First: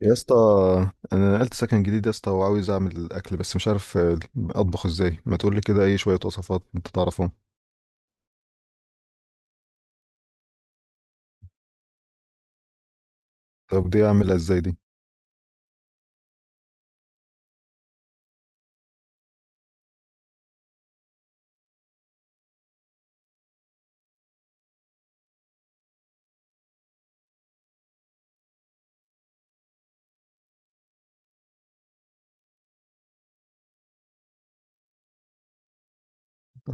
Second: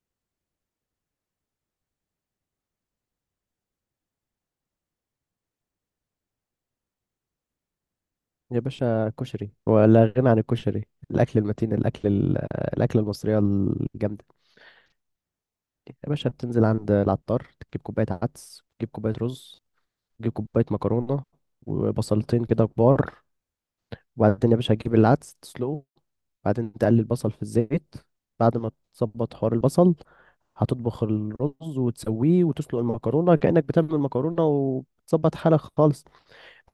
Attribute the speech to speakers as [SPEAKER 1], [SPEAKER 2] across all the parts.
[SPEAKER 1] يا اسطى، انا نقلت سكن جديد يا اسطى، وعاوز اعمل اكل بس مش عارف اطبخ ازاي. ما تقول لي كده اي شويه وصفات انت تعرفهم؟
[SPEAKER 2] يا باشا كشري ولا غنى عن الكشري. الاكل المتين، الاكله المصريه
[SPEAKER 1] طب دي
[SPEAKER 2] الجامده
[SPEAKER 1] اعملها
[SPEAKER 2] دي.
[SPEAKER 1] ازاي دي؟
[SPEAKER 2] يا باشا بتنزل عند العطار، تجيب كوبايه عدس، تجيب كوبايه رز، تجيب كوبايه مكرونه، وبصلتين كده كبار. وبعدين يا باشا تجيب العدس تسلقه، وبعدين تقلي البصل في الزيت. بعد ما تظبط حوار البصل، هتطبخ الرز وتسويه، وتسلق المكرونه كأنك بتعمل المكرونه وتظبط حالك خالص.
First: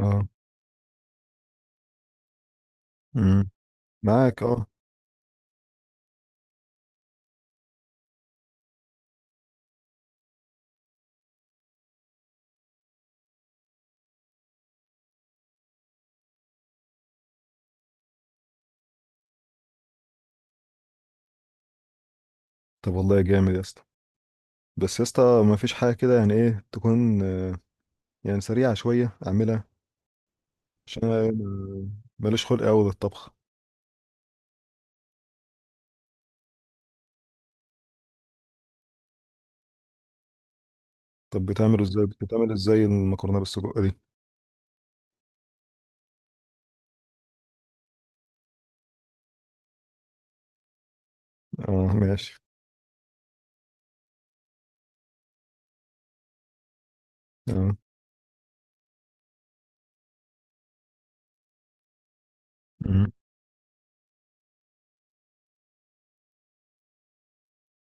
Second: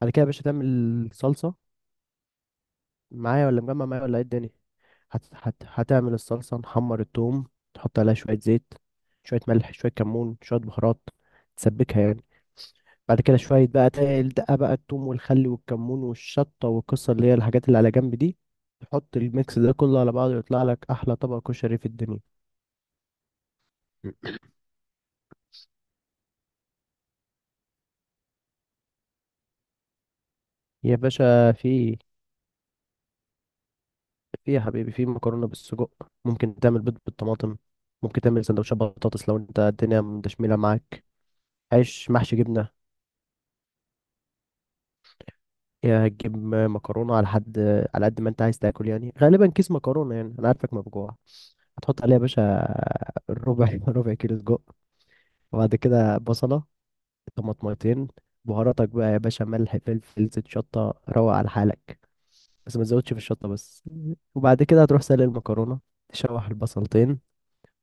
[SPEAKER 2] بعد كده يا باشا تعمل صلصه. معايا
[SPEAKER 1] امم.
[SPEAKER 2] ولا مجمع؟ معايا ولا ايه
[SPEAKER 1] معاك
[SPEAKER 2] الدنيا؟
[SPEAKER 1] اه.
[SPEAKER 2] هتعمل الصلصة، نحمر التوم، تحط عليها شوية زيت، شوية ملح، شوية كمون، شوية بهارات، تسبكها يعني. بعد كده شوية بقى الدقة بقى، التوم والخل والكمون والشطة والقصة، اللي هي الحاجات اللي على جنب دي. تحط الميكس ده كله على بعضه، يطلع لك أحلى طبق كشري في الدنيا.
[SPEAKER 1] طب والله جامد يا اسطى. بس يا اسطى ما فيش حاجه كده، يعني ايه تكون يعني سريعه شويه اعملها؟
[SPEAKER 2] يا
[SPEAKER 1] عشان انا
[SPEAKER 2] باشا في
[SPEAKER 1] ماليش خلق قوي للطبخ.
[SPEAKER 2] في يا حبيبي في مكرونة بالسجق، ممكن تعمل بيض بالطماطم، ممكن تعمل سندوتشات بطاطس لو انت الدنيا مدشملة معاك.
[SPEAKER 1] طب
[SPEAKER 2] عيش محشي
[SPEAKER 1] بتعمل
[SPEAKER 2] جبنة.
[SPEAKER 1] ازاي المكرونه بالسجق دي؟
[SPEAKER 2] يا هتجيب مكرونة على حد، على قد ما انت عايز تاكل، يعني غالبا كيس مكرونة، يعني انا عارفك ما بجوع.
[SPEAKER 1] اه
[SPEAKER 2] هتحط عليها يا
[SPEAKER 1] ماشي.
[SPEAKER 2] باشا ربع ربع كيلو سجق، وبعد كده بصلة،
[SPEAKER 1] اه.
[SPEAKER 2] طماطميتين، بهاراتك بقى يا باشا، ملح، فلفل، زيت، شطة، روق على حالك، بس ما تزودش
[SPEAKER 1] امم.
[SPEAKER 2] في الشطة بس. وبعد كده هتروح سلق المكرونة، تشوح البصلتين،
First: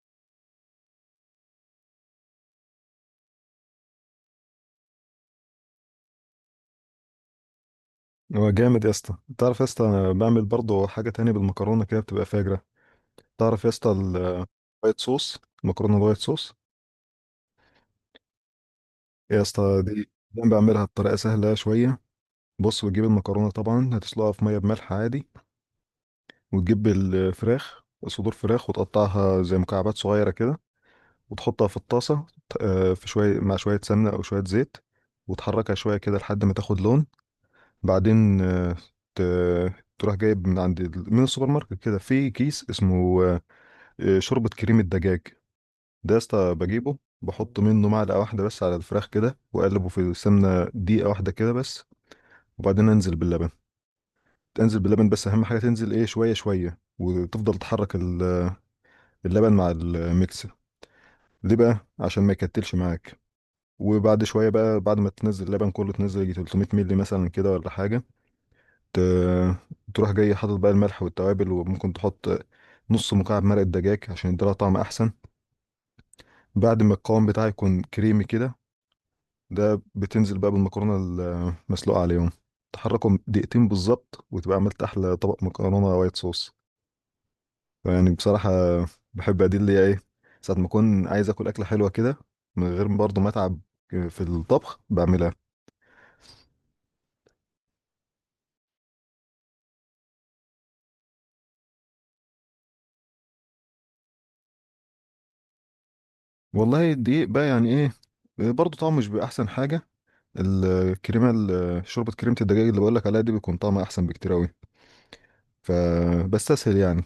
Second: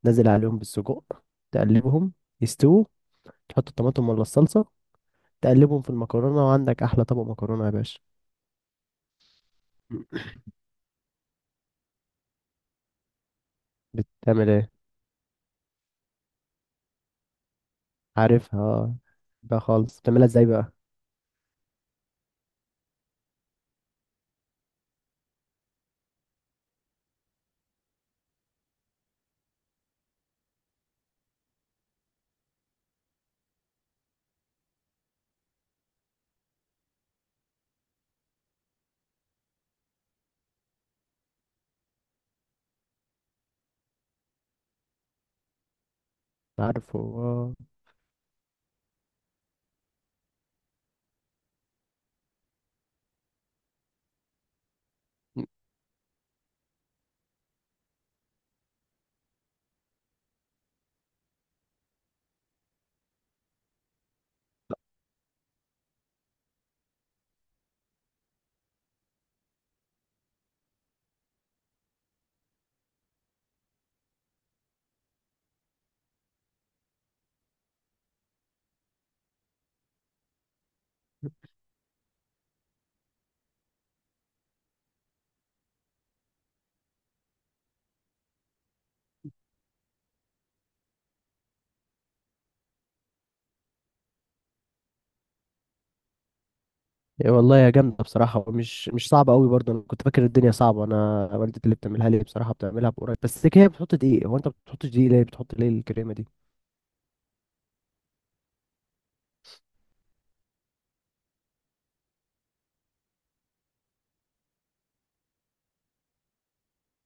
[SPEAKER 2] نزل عليهم بالسجق، تقلبهم، يستووا، تحط الطماطم ولا الصلصة، تقلبهم في المكرونة، وعندك أحلى طبق مكرونة يا باشا.
[SPEAKER 1] هو جامد يا اسطى. تعرف يا اسطى أنا بعمل برضه حاجه تانية بالمكرونه كده بتبقى فاجره. تعرف يا اسطى
[SPEAKER 2] بتعمل ايه؟
[SPEAKER 1] الوايت صوص المكرونه الوايت صوص.
[SPEAKER 2] عارفها، اه.
[SPEAKER 1] يا
[SPEAKER 2] بقى
[SPEAKER 1] اسطى،
[SPEAKER 2] خالص،
[SPEAKER 1] دي
[SPEAKER 2] بتعملها ازاي
[SPEAKER 1] دايما
[SPEAKER 2] بقى؟
[SPEAKER 1] بعملها بطريقه سهله شويه. بص، بتجيب المكرونه طبعا هتسلقها في ميه بملح عادي، وتجيب صدور فراخ وتقطعها زي مكعبات صغيره كده، وتحطها في الطاسه، في شويه مع شويه سمنه او شويه زيت، وتحركها شويه كده لحد ما تاخد لون. بعدين ت- تروح جايب من من السوبر ماركت كده في كيس اسمه شوربه كريمه دجاج. ده يا اسطى بجيبه،
[SPEAKER 2] عارفه اه.
[SPEAKER 1] بحط منه معلقة واحدة بس على الفراخ كده، وأقلبه في السمنة دقيقة واحدة كده بس. وبعدين أنزل باللبن تنزل باللبن. بس أهم حاجة تنزل إيه، شوية شوية وتفضل تحرك اللبن مع الميكس. ليه بقى؟ عشان ما يكتلش معاك. وبعد شوية بقى، بعد ما تنزل اللبن كله، تنزل يجي 300 مللي مثلا كده ولا حاجة. ت- تروح جاي حاطط بقى الملح والتوابل، وممكن تحط نص مكعب مرق الدجاج عشان يديلها طعم أحسن. بعد ما القوام بتاعه يكون كريمي كده، ده بتنزل بقى بالمكرونه المسلوقه عليهم، تحركهم دقيقتين بالظبط، وتبقى عملت احلى طبق مكرونه وايت صوص. يعني بصراحه بحب ادي اللي هي ايه، ساعه ما اكون عايز اكل اكله حلوه كده من غير برضه ما اتعب في الطبخ بعملها.
[SPEAKER 2] يا والله يا جامدة بصراحة، ومش مش صعبة قوي برضه. أنا كنت فاكر الدنيا صعبة. أنا والدتي اللي بتعملها لي بصراحة، بتعملها بقريب، بس هي بتحط دقيق. هو أنت ما بتحطش دقيق ليه؟ بتحط ليه الكريمة دي؟
[SPEAKER 1] والله الدقيق بقى يعني ايه، برضه طعمه مش بيبقى احسن حاجه. شوربه كريمه الدجاج اللي بقول لك عليها دي بيكون طعمها احسن بكتير قوي. فبستسهل يعني.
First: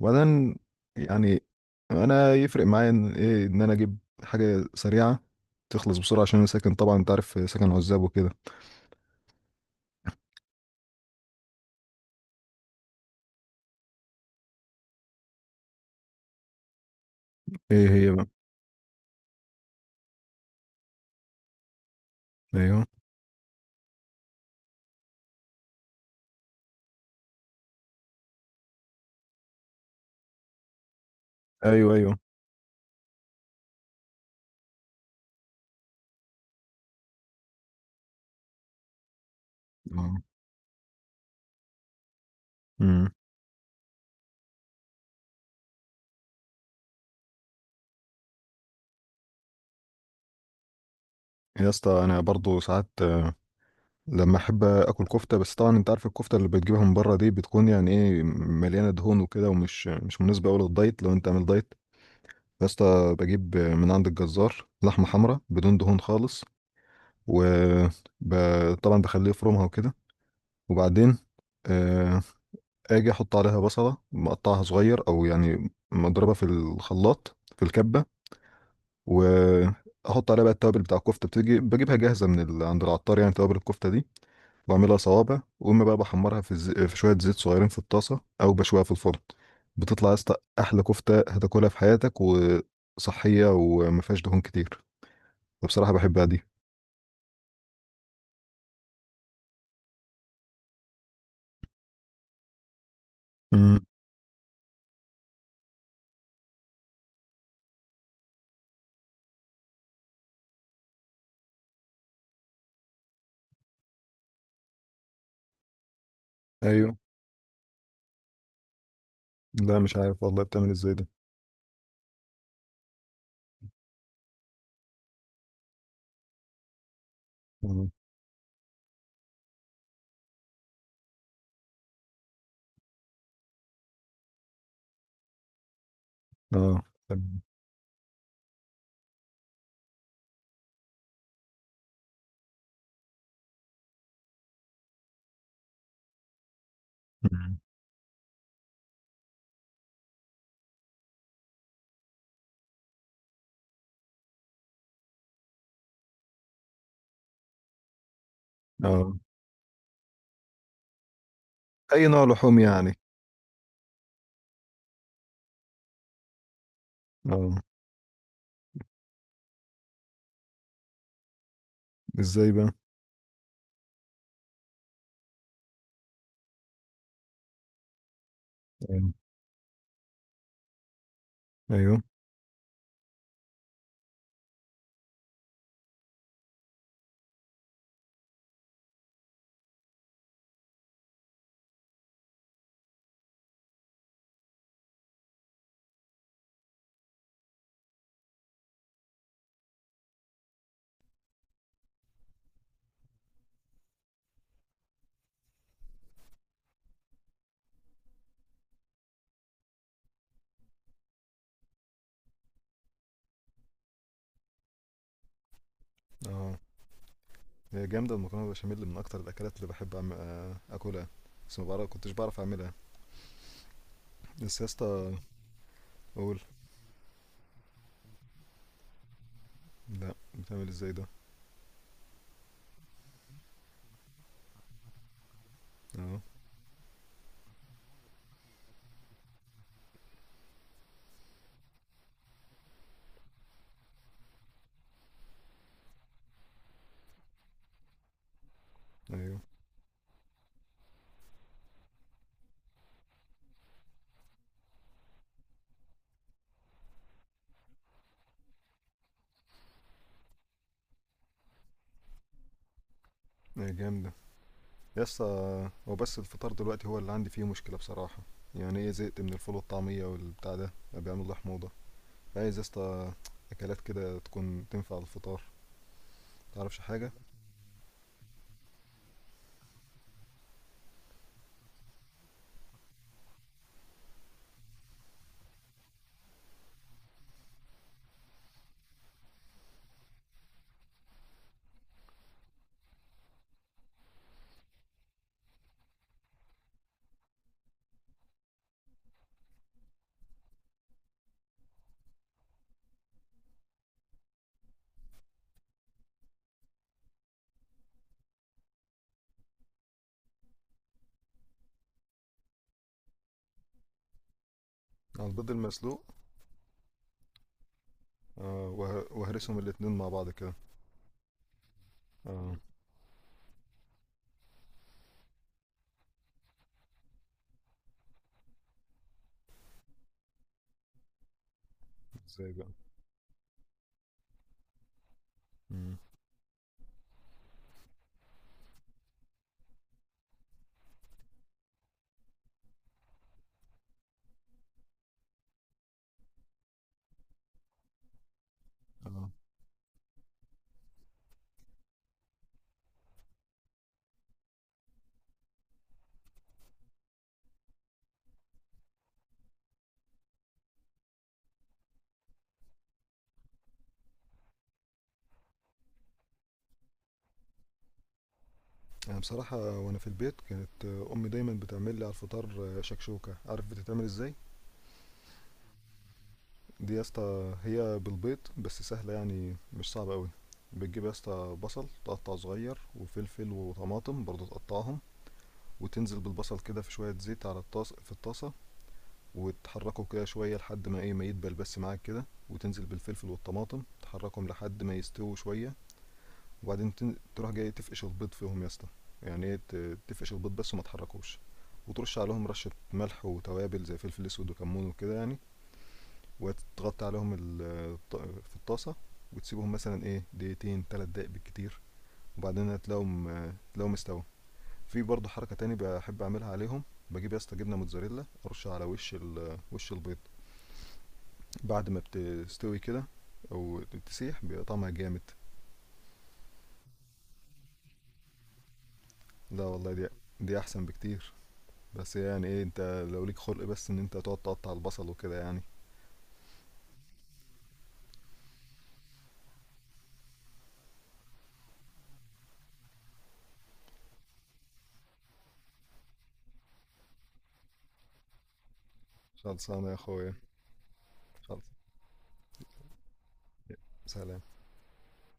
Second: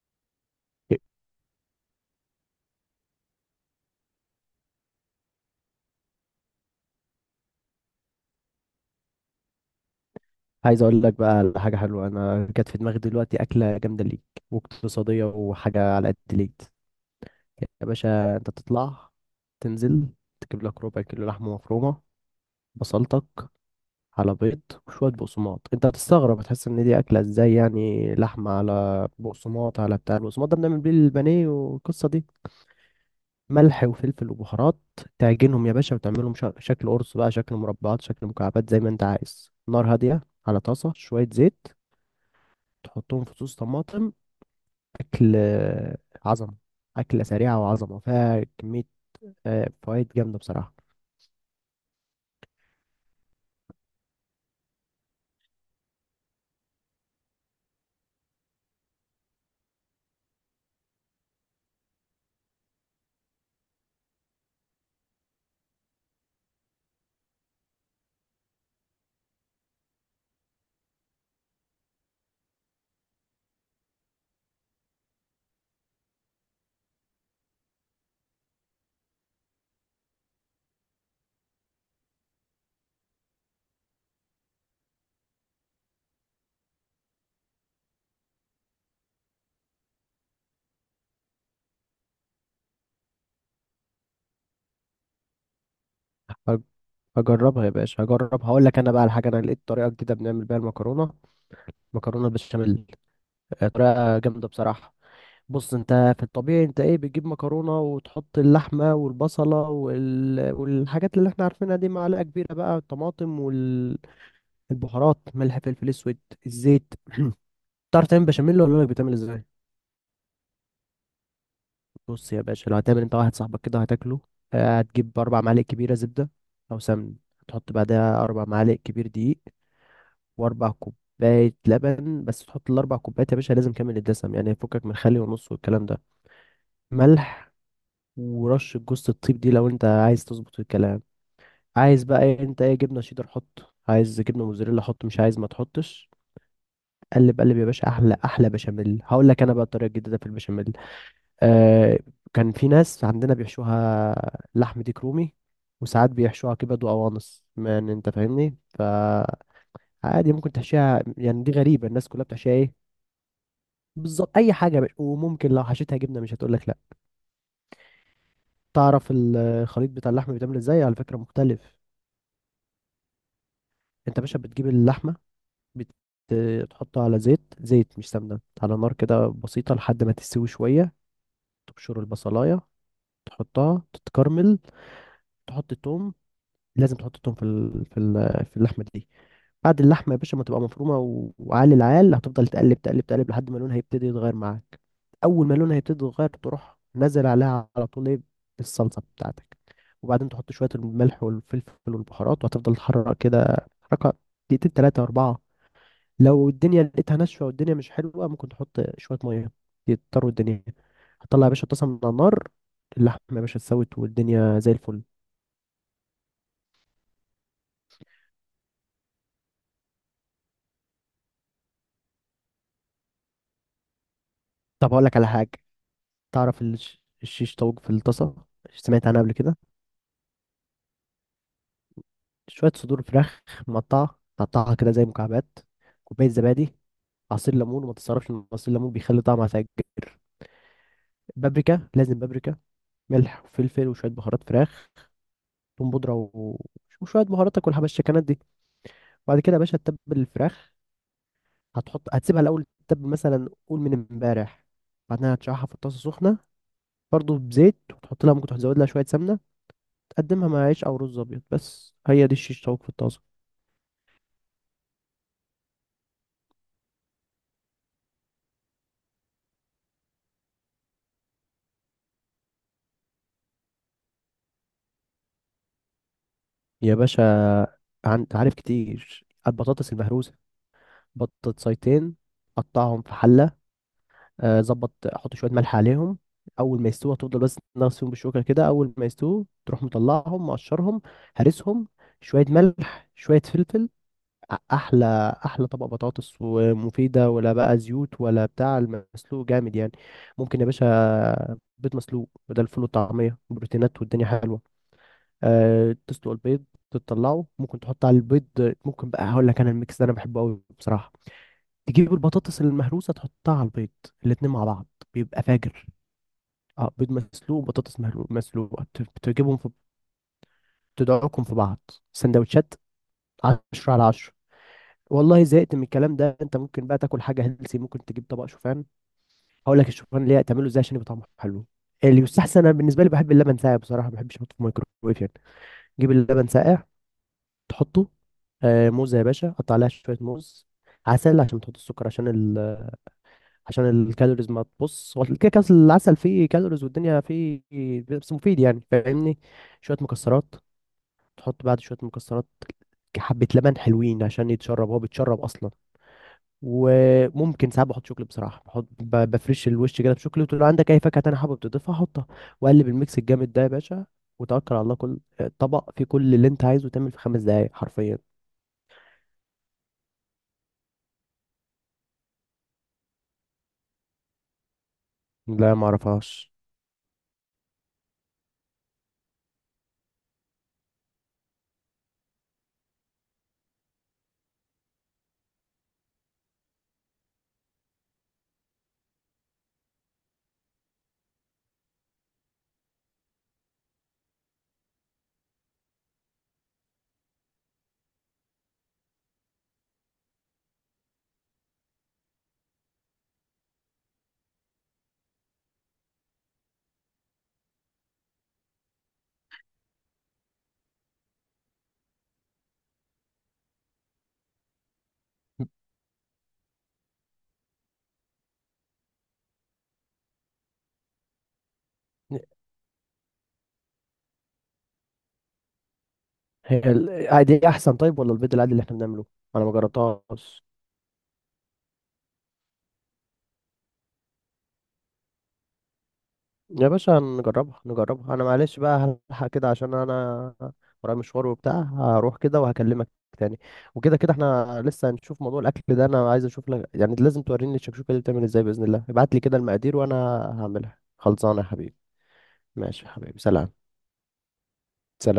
[SPEAKER 1] وبعدين يعني، انا يفرق معايا ان ايه، ان انا اجيب حاجه سريعه تخلص بسرعه، عشان انا ساكن طبعا انت عارف، ساكن عزاب وكده.
[SPEAKER 2] عايز أقول لك بقى على حاجة حلوة، أنا جت في دماغي دلوقتي أكلة جامدة ليك، واقتصادية، وحاجة على قد ليك. يا
[SPEAKER 1] ايه هي بقى؟
[SPEAKER 2] باشا، أنت تطلع تنزل تجيب لك ربع كيلو لحمة مفرومة،
[SPEAKER 1] ايوه،
[SPEAKER 2] بصلتك، على بيض، وشوية بقسماط. انت هتستغرب، هتحس ان دي اكلة ازاي؟ يعني لحمة على بقسماط، على بتاع البقسماط ده بنعمل بيه البانيه
[SPEAKER 1] ايوه،
[SPEAKER 2] والقصة
[SPEAKER 1] ايوه.
[SPEAKER 2] دي. ملح وفلفل وبهارات، تعجنهم يا باشا، وتعملهم شكل قرص بقى، شكل مربعات، شكل مكعبات، زي ما انت عايز. نار
[SPEAKER 1] اه.
[SPEAKER 2] هادية، على طاسة شوية زيت،
[SPEAKER 1] امم.
[SPEAKER 2] تحطهم في صوص طماطم. اكل، آه، عظمة. أكلة سريعة وعظمة، فيها كمية، آه، فوائد جامدة بصراحة.
[SPEAKER 1] يا اسطى انا برضو ساعات لما احب اكل كفته. بس طبعا انت عارف الكفته اللي بتجيبها من بره دي بتكون يعني ايه مليانه دهون وكده، ومش مش مناسبه قوي للدايت لو انت عامل دايت. يا اسطى بجيب من عند الجزار لحمه حمراء بدون دهون خالص، وطبعا بخليه يفرمها وكده. وبعدين آه، اجي احط عليها بصلة مقطعها صغير، او يعني مضربة في الخلاط في الكبة. واحط عليها بقى التوابل بتاع الكفتة، بتيجي بجيبها جاهزة عند العطار، يعني توابل الكفتة دي. بعملها صوابع، واما بقى بحمرها في شوية زيت صغيرين في الطاسة، او بشويها في الفرن. بتطلع يا اسطى احلى كفتة هتاكلها في حياتك، وصحية وما فيهاش دهون كتير. فبصراحة بحبها دي.
[SPEAKER 2] هج- هجربها يا باشا، هجرب، هقول لك. انا بقى الحاجة، انا لقيت طريقة جديدة بنعمل بيها المكرونة، مكرونة بالبشاميل. هي
[SPEAKER 1] امم.
[SPEAKER 2] طريقة جامدة بصراحة. بص، انت في الطبيعي انت ايه، بتجيب مكرونة وتحط اللحمة والبصلة والحاجات اللي احنا عارفينها دي، معلقة كبيرة بقى الطماطم والبهارات، ملح، فلفل اسود، الزيت.
[SPEAKER 1] ايوه.
[SPEAKER 2] تعرف تعمل بشاميل ولا لك؟ بتعمل ازاي؟
[SPEAKER 1] لا مش عارف والله، بتعمل ازاي ده؟
[SPEAKER 2] بص يا باشا، لو هتعمل انت واحد صاحبك كده هتاكله، اه، هتجيب اربع معالق كبيرة زبدة او سمن، تحط
[SPEAKER 1] مم.
[SPEAKER 2] بعدها اربع معالق كبير دقيق، واربع كوباية لبن. بس تحط الاربع كوبايات يا باشا لازم كامل الدسم، يعني فكك من خلي ونص والكلام ده.
[SPEAKER 1] اه. تمام.
[SPEAKER 2] ملح، ورشة جوزة الطيب دي لو انت عايز تظبط الكلام. عايز بقى ايه انت؟ ايه، جبنة شيدر حط، عايز جبنة موزاريلا حط، مش عايز ما تحطش. قلب قلب
[SPEAKER 1] مم.
[SPEAKER 2] يا باشا، احلى احلى بشاميل. هقول لك انا بقى الطريقة الجديدة في البشاميل. آه، كان في ناس عندنا بيحشوها لحم ديك رومي، وساعات بيحشوها كبد وقوانص، يعني انت فاهمني. ف
[SPEAKER 1] اه.
[SPEAKER 2] عادي ممكن تحشيها، يعني دي غريبة،
[SPEAKER 1] اي
[SPEAKER 2] الناس كلها
[SPEAKER 1] نوع
[SPEAKER 2] بتحشيها
[SPEAKER 1] لحوم
[SPEAKER 2] ايه؟
[SPEAKER 1] يعني؟
[SPEAKER 2] بالظبط، اي حاجة يا باشا. وممكن لو حشيتها جبنة مش هتقول لك لا.
[SPEAKER 1] اه.
[SPEAKER 2] تعرف الخليط بتاع اللحم بيتعمل ازاي؟ على فكرة مختلف.
[SPEAKER 1] ازاي بقى؟
[SPEAKER 2] انت يا باشا بتجيب اللحمه، بتحطها على زيت، زيت مش سمنه، على نار
[SPEAKER 1] ايوه،
[SPEAKER 2] كده بسيطه لحد ما تستوي شويه. تبشر
[SPEAKER 1] ايوه.
[SPEAKER 2] البصلايه، تحطها تتكرمل، تحط توم، لازم تحط توم في في اللحمه دي. بعد اللحمه يا باشا ما تبقى مفرومه وعالي العال، هتفضل تقلب تقلب تقلب لحد ما لونها يبتدي يتغير معاك. اول ما لونها يبتدي يتغير، تروح نزل عليها على طول ايه؟ الصلصه بتاعتك. وبعدين تحط شويه الملح والفلفل والبهارات، وهتفضل تحرك كده حركه دقيقتين تلاتة أربعة. لو الدنيا لقيتها ناشفه والدنيا مش حلوه، ممكن تحط شويه ميه يضطروا الدنيا. هتطلع يا باشا الطاسه من على النار، اللحمه يا باشا اتسوت والدنيا زي الفل.
[SPEAKER 1] اه. هي جامده المكرونه بشاميل، من اكتر الاكلات اللي بحب أعم... آه، اكلها. بس ما بعرف كنتش بعرف اعملها. بس يا
[SPEAKER 2] طب هقول
[SPEAKER 1] اسطى،
[SPEAKER 2] لك على حاجه.
[SPEAKER 1] اقول.
[SPEAKER 2] تعرف الشيش طاووق في الطاسه؟ سمعت عنها قبل كده؟
[SPEAKER 1] لا، بتعمل ازاي ده؟
[SPEAKER 2] شويه صدور فراخ مقطعه، تقطعها كده زي مكعبات،
[SPEAKER 1] اه.
[SPEAKER 2] كوبايه زبادي، عصير ليمون، وما تتصرفش ان عصير الليمون بيخلي طعمها فاجر. بابريكا، لازم بابريكا، ملح وفلفل وشويه بهارات فراخ، ثوم بودره وشويه بهاراتك والحبشتكنات دي.
[SPEAKER 1] ايوه.
[SPEAKER 2] وبعد كده يا باشا تتبل الفراخ. هتسيبها الاول تتبل، مثلا قول من امبارح. بعدها هتشرحها في الطاسه سخنه، برضه بزيت، وتحط لها ممكن تزود لها شويه سمنه. تقدمها مع عيش او رز ابيض. بس هي دي الشيش طاووق في الطاسه.
[SPEAKER 1] هي جامده. يا اسطى، هو بس الفطار دلوقتي هو اللي عندي فيه مشكله بصراحه. يعني ايه، زهقت من الفول والطعميه والبتاع ده، بقى بيعمل لي حموضه. عايز يا اسطى اكلات كده تكون تنفع على الفطار. تعرفش
[SPEAKER 2] يا
[SPEAKER 1] حاجه؟
[SPEAKER 2] باشا، عارف كتير البطاطس المهروسه؟ بطاطسيتين، قطعهم في حله، آه، ظبط، احط شويه ملح عليهم. اول ما يستووا هتفضل بس تغسل فيهم بالشوكه كده، اول ما يستووا تروح مطلعهم، مقشرهم، هرسهم، شويه ملح، شويه فلفل، احلى احلى طبق بطاطس، ومفيده، ولا بقى زيوت ولا بتاع، المسلوق جامد يعني. ممكن يا باشا بيض مسلوق بدل الفول والطعميه، بروتينات والدنيا حلوه. أه، تسلق البيض، تطلعه، ممكن تحط على البيض، ممكن بقى، هقول لك انا الميكس ده انا بحبه قوي بصراحه. تجيب البطاطس المهروسه، تحطها على البيض، الاتنين مع بعض،
[SPEAKER 1] على
[SPEAKER 2] بيبقى
[SPEAKER 1] البيض
[SPEAKER 2] فاجر.
[SPEAKER 1] المسلوق؟
[SPEAKER 2] اه، بيض مسلوق وبطاطس مسلوقه، تجيبهم
[SPEAKER 1] وهرسهم
[SPEAKER 2] في،
[SPEAKER 1] الاتنين مع بعض كده.
[SPEAKER 2] تدعوكم في بعض،
[SPEAKER 1] اه.
[SPEAKER 2] سندوتشات، 10 على 10. والله زهقت من الكلام ده. انت ممكن بقى تاكل حاجه هيلسي، ممكن تجيب طبق شوفان. هقول لك الشوفان ليه، تعمله ازاي عشان يبقى طعمه حلو. اللي
[SPEAKER 1] ازاي
[SPEAKER 2] يستحسن،
[SPEAKER 1] بقى؟
[SPEAKER 2] انا بالنسبه لي بحب اللبن ساقع بصراحه، ما بحبش احطه في الميكروويف يعني.
[SPEAKER 1] مم.
[SPEAKER 2] جيب اللبن ساقع، تحطه، آه موزه يا باشا، قطع عليها شويه موز، عسل عشان تحط السكر عشان عشان الكالوريز. ما تبص، هو كده كده العسل فيه كالوريز والدنيا فيه، بس مفيد يعني،
[SPEAKER 1] اه.
[SPEAKER 2] فاهمني. شويه مكسرات، تحط بعد شويه مكسرات، حبه لبن حلوين عشان يتشرب، هو بيتشرب اصلا. وممكن ساعات بحط شوكليت بصراحه، بحط بفرش الوش كده بشوكليت، ولو عندك اي فاكهه تانية حابب تضيفها حطها، واقلب الميكس الجامد ده يا باشا، وتوكل على الله. كل طبق فيه كل اللي انت عايزه، تعمل في خمس دقايق حرفيا.
[SPEAKER 1] انا بصراحه وانا في البيت كانت امي دايما بتعمل لي على الفطار شكشوكه، عارف بتتعمل ازاي؟
[SPEAKER 2] لا، ما اعرفهاش.
[SPEAKER 1] دي يا اسطى هي بالبيض بس، سهله يعني مش صعبه قوي. بتجيب يا اسطى بصل تقطع صغير، وفلفل وطماطم برضه تقطعهم. وتنزل بالبصل كده في شويه زيت على الطاس في الطاسه، وتحركه كده شويه لحد ما ايه، ما يدبل بس معاك كده. وتنزل بالفلفل والطماطم تحركهم لحد ما يستووا شويه. وبعدين تروح جاي تفقش البيض فيهم يا اسطى. يعني ايه تفقش البيض بس، وما تحركوش. وترش عليهم رشة ملح وتوابل زي فلفل اسود وكمون وكده يعني. وتغطي عليهم الط- في الطاسة، وتسيبهم مثلا ايه دقيقتين تلات دقايق بالكتير. وبعدين هتلاقيهم تلاقيهم استوى. في برضه حركة تاني بحب اعملها عليهم. بجيب يا اسطى جبنة موتزاريلا، ارش على وش البيض بعد ما بتستوي كده، او تسيح بيبقى طعمها جامد.
[SPEAKER 2] هي آه، دي احسن طيب ولا البيض العادي اللي احنا بنعمله؟
[SPEAKER 1] لا
[SPEAKER 2] انا ما
[SPEAKER 1] والله، دي
[SPEAKER 2] جربتهاش.
[SPEAKER 1] احسن بكتير. بس يعني ايه انت، لو ليك خلق بس ان انت تقعد تقطع البصل وكده يعني.
[SPEAKER 2] يا باشا نجربها نجربها. انا معلش بقى هلحق كده، عشان انا ورايا مشوار وبتاع، هروح كده وهكلمك تاني. وكده كده احنا لسه هنشوف موضوع الاكل ده، انا عايز اشوف لك، يعني لازم توريني الشكشوكه دي بتعمل ازاي باذن الله. ابعت لي كده
[SPEAKER 1] خلصانه يا
[SPEAKER 2] المقادير وانا
[SPEAKER 1] اخويا.
[SPEAKER 2] هعملها. خلصانه
[SPEAKER 1] خلص.
[SPEAKER 2] يا حبيبي. ماشي يا حبيبي، سلام.
[SPEAKER 1] سلام.
[SPEAKER 2] سلام.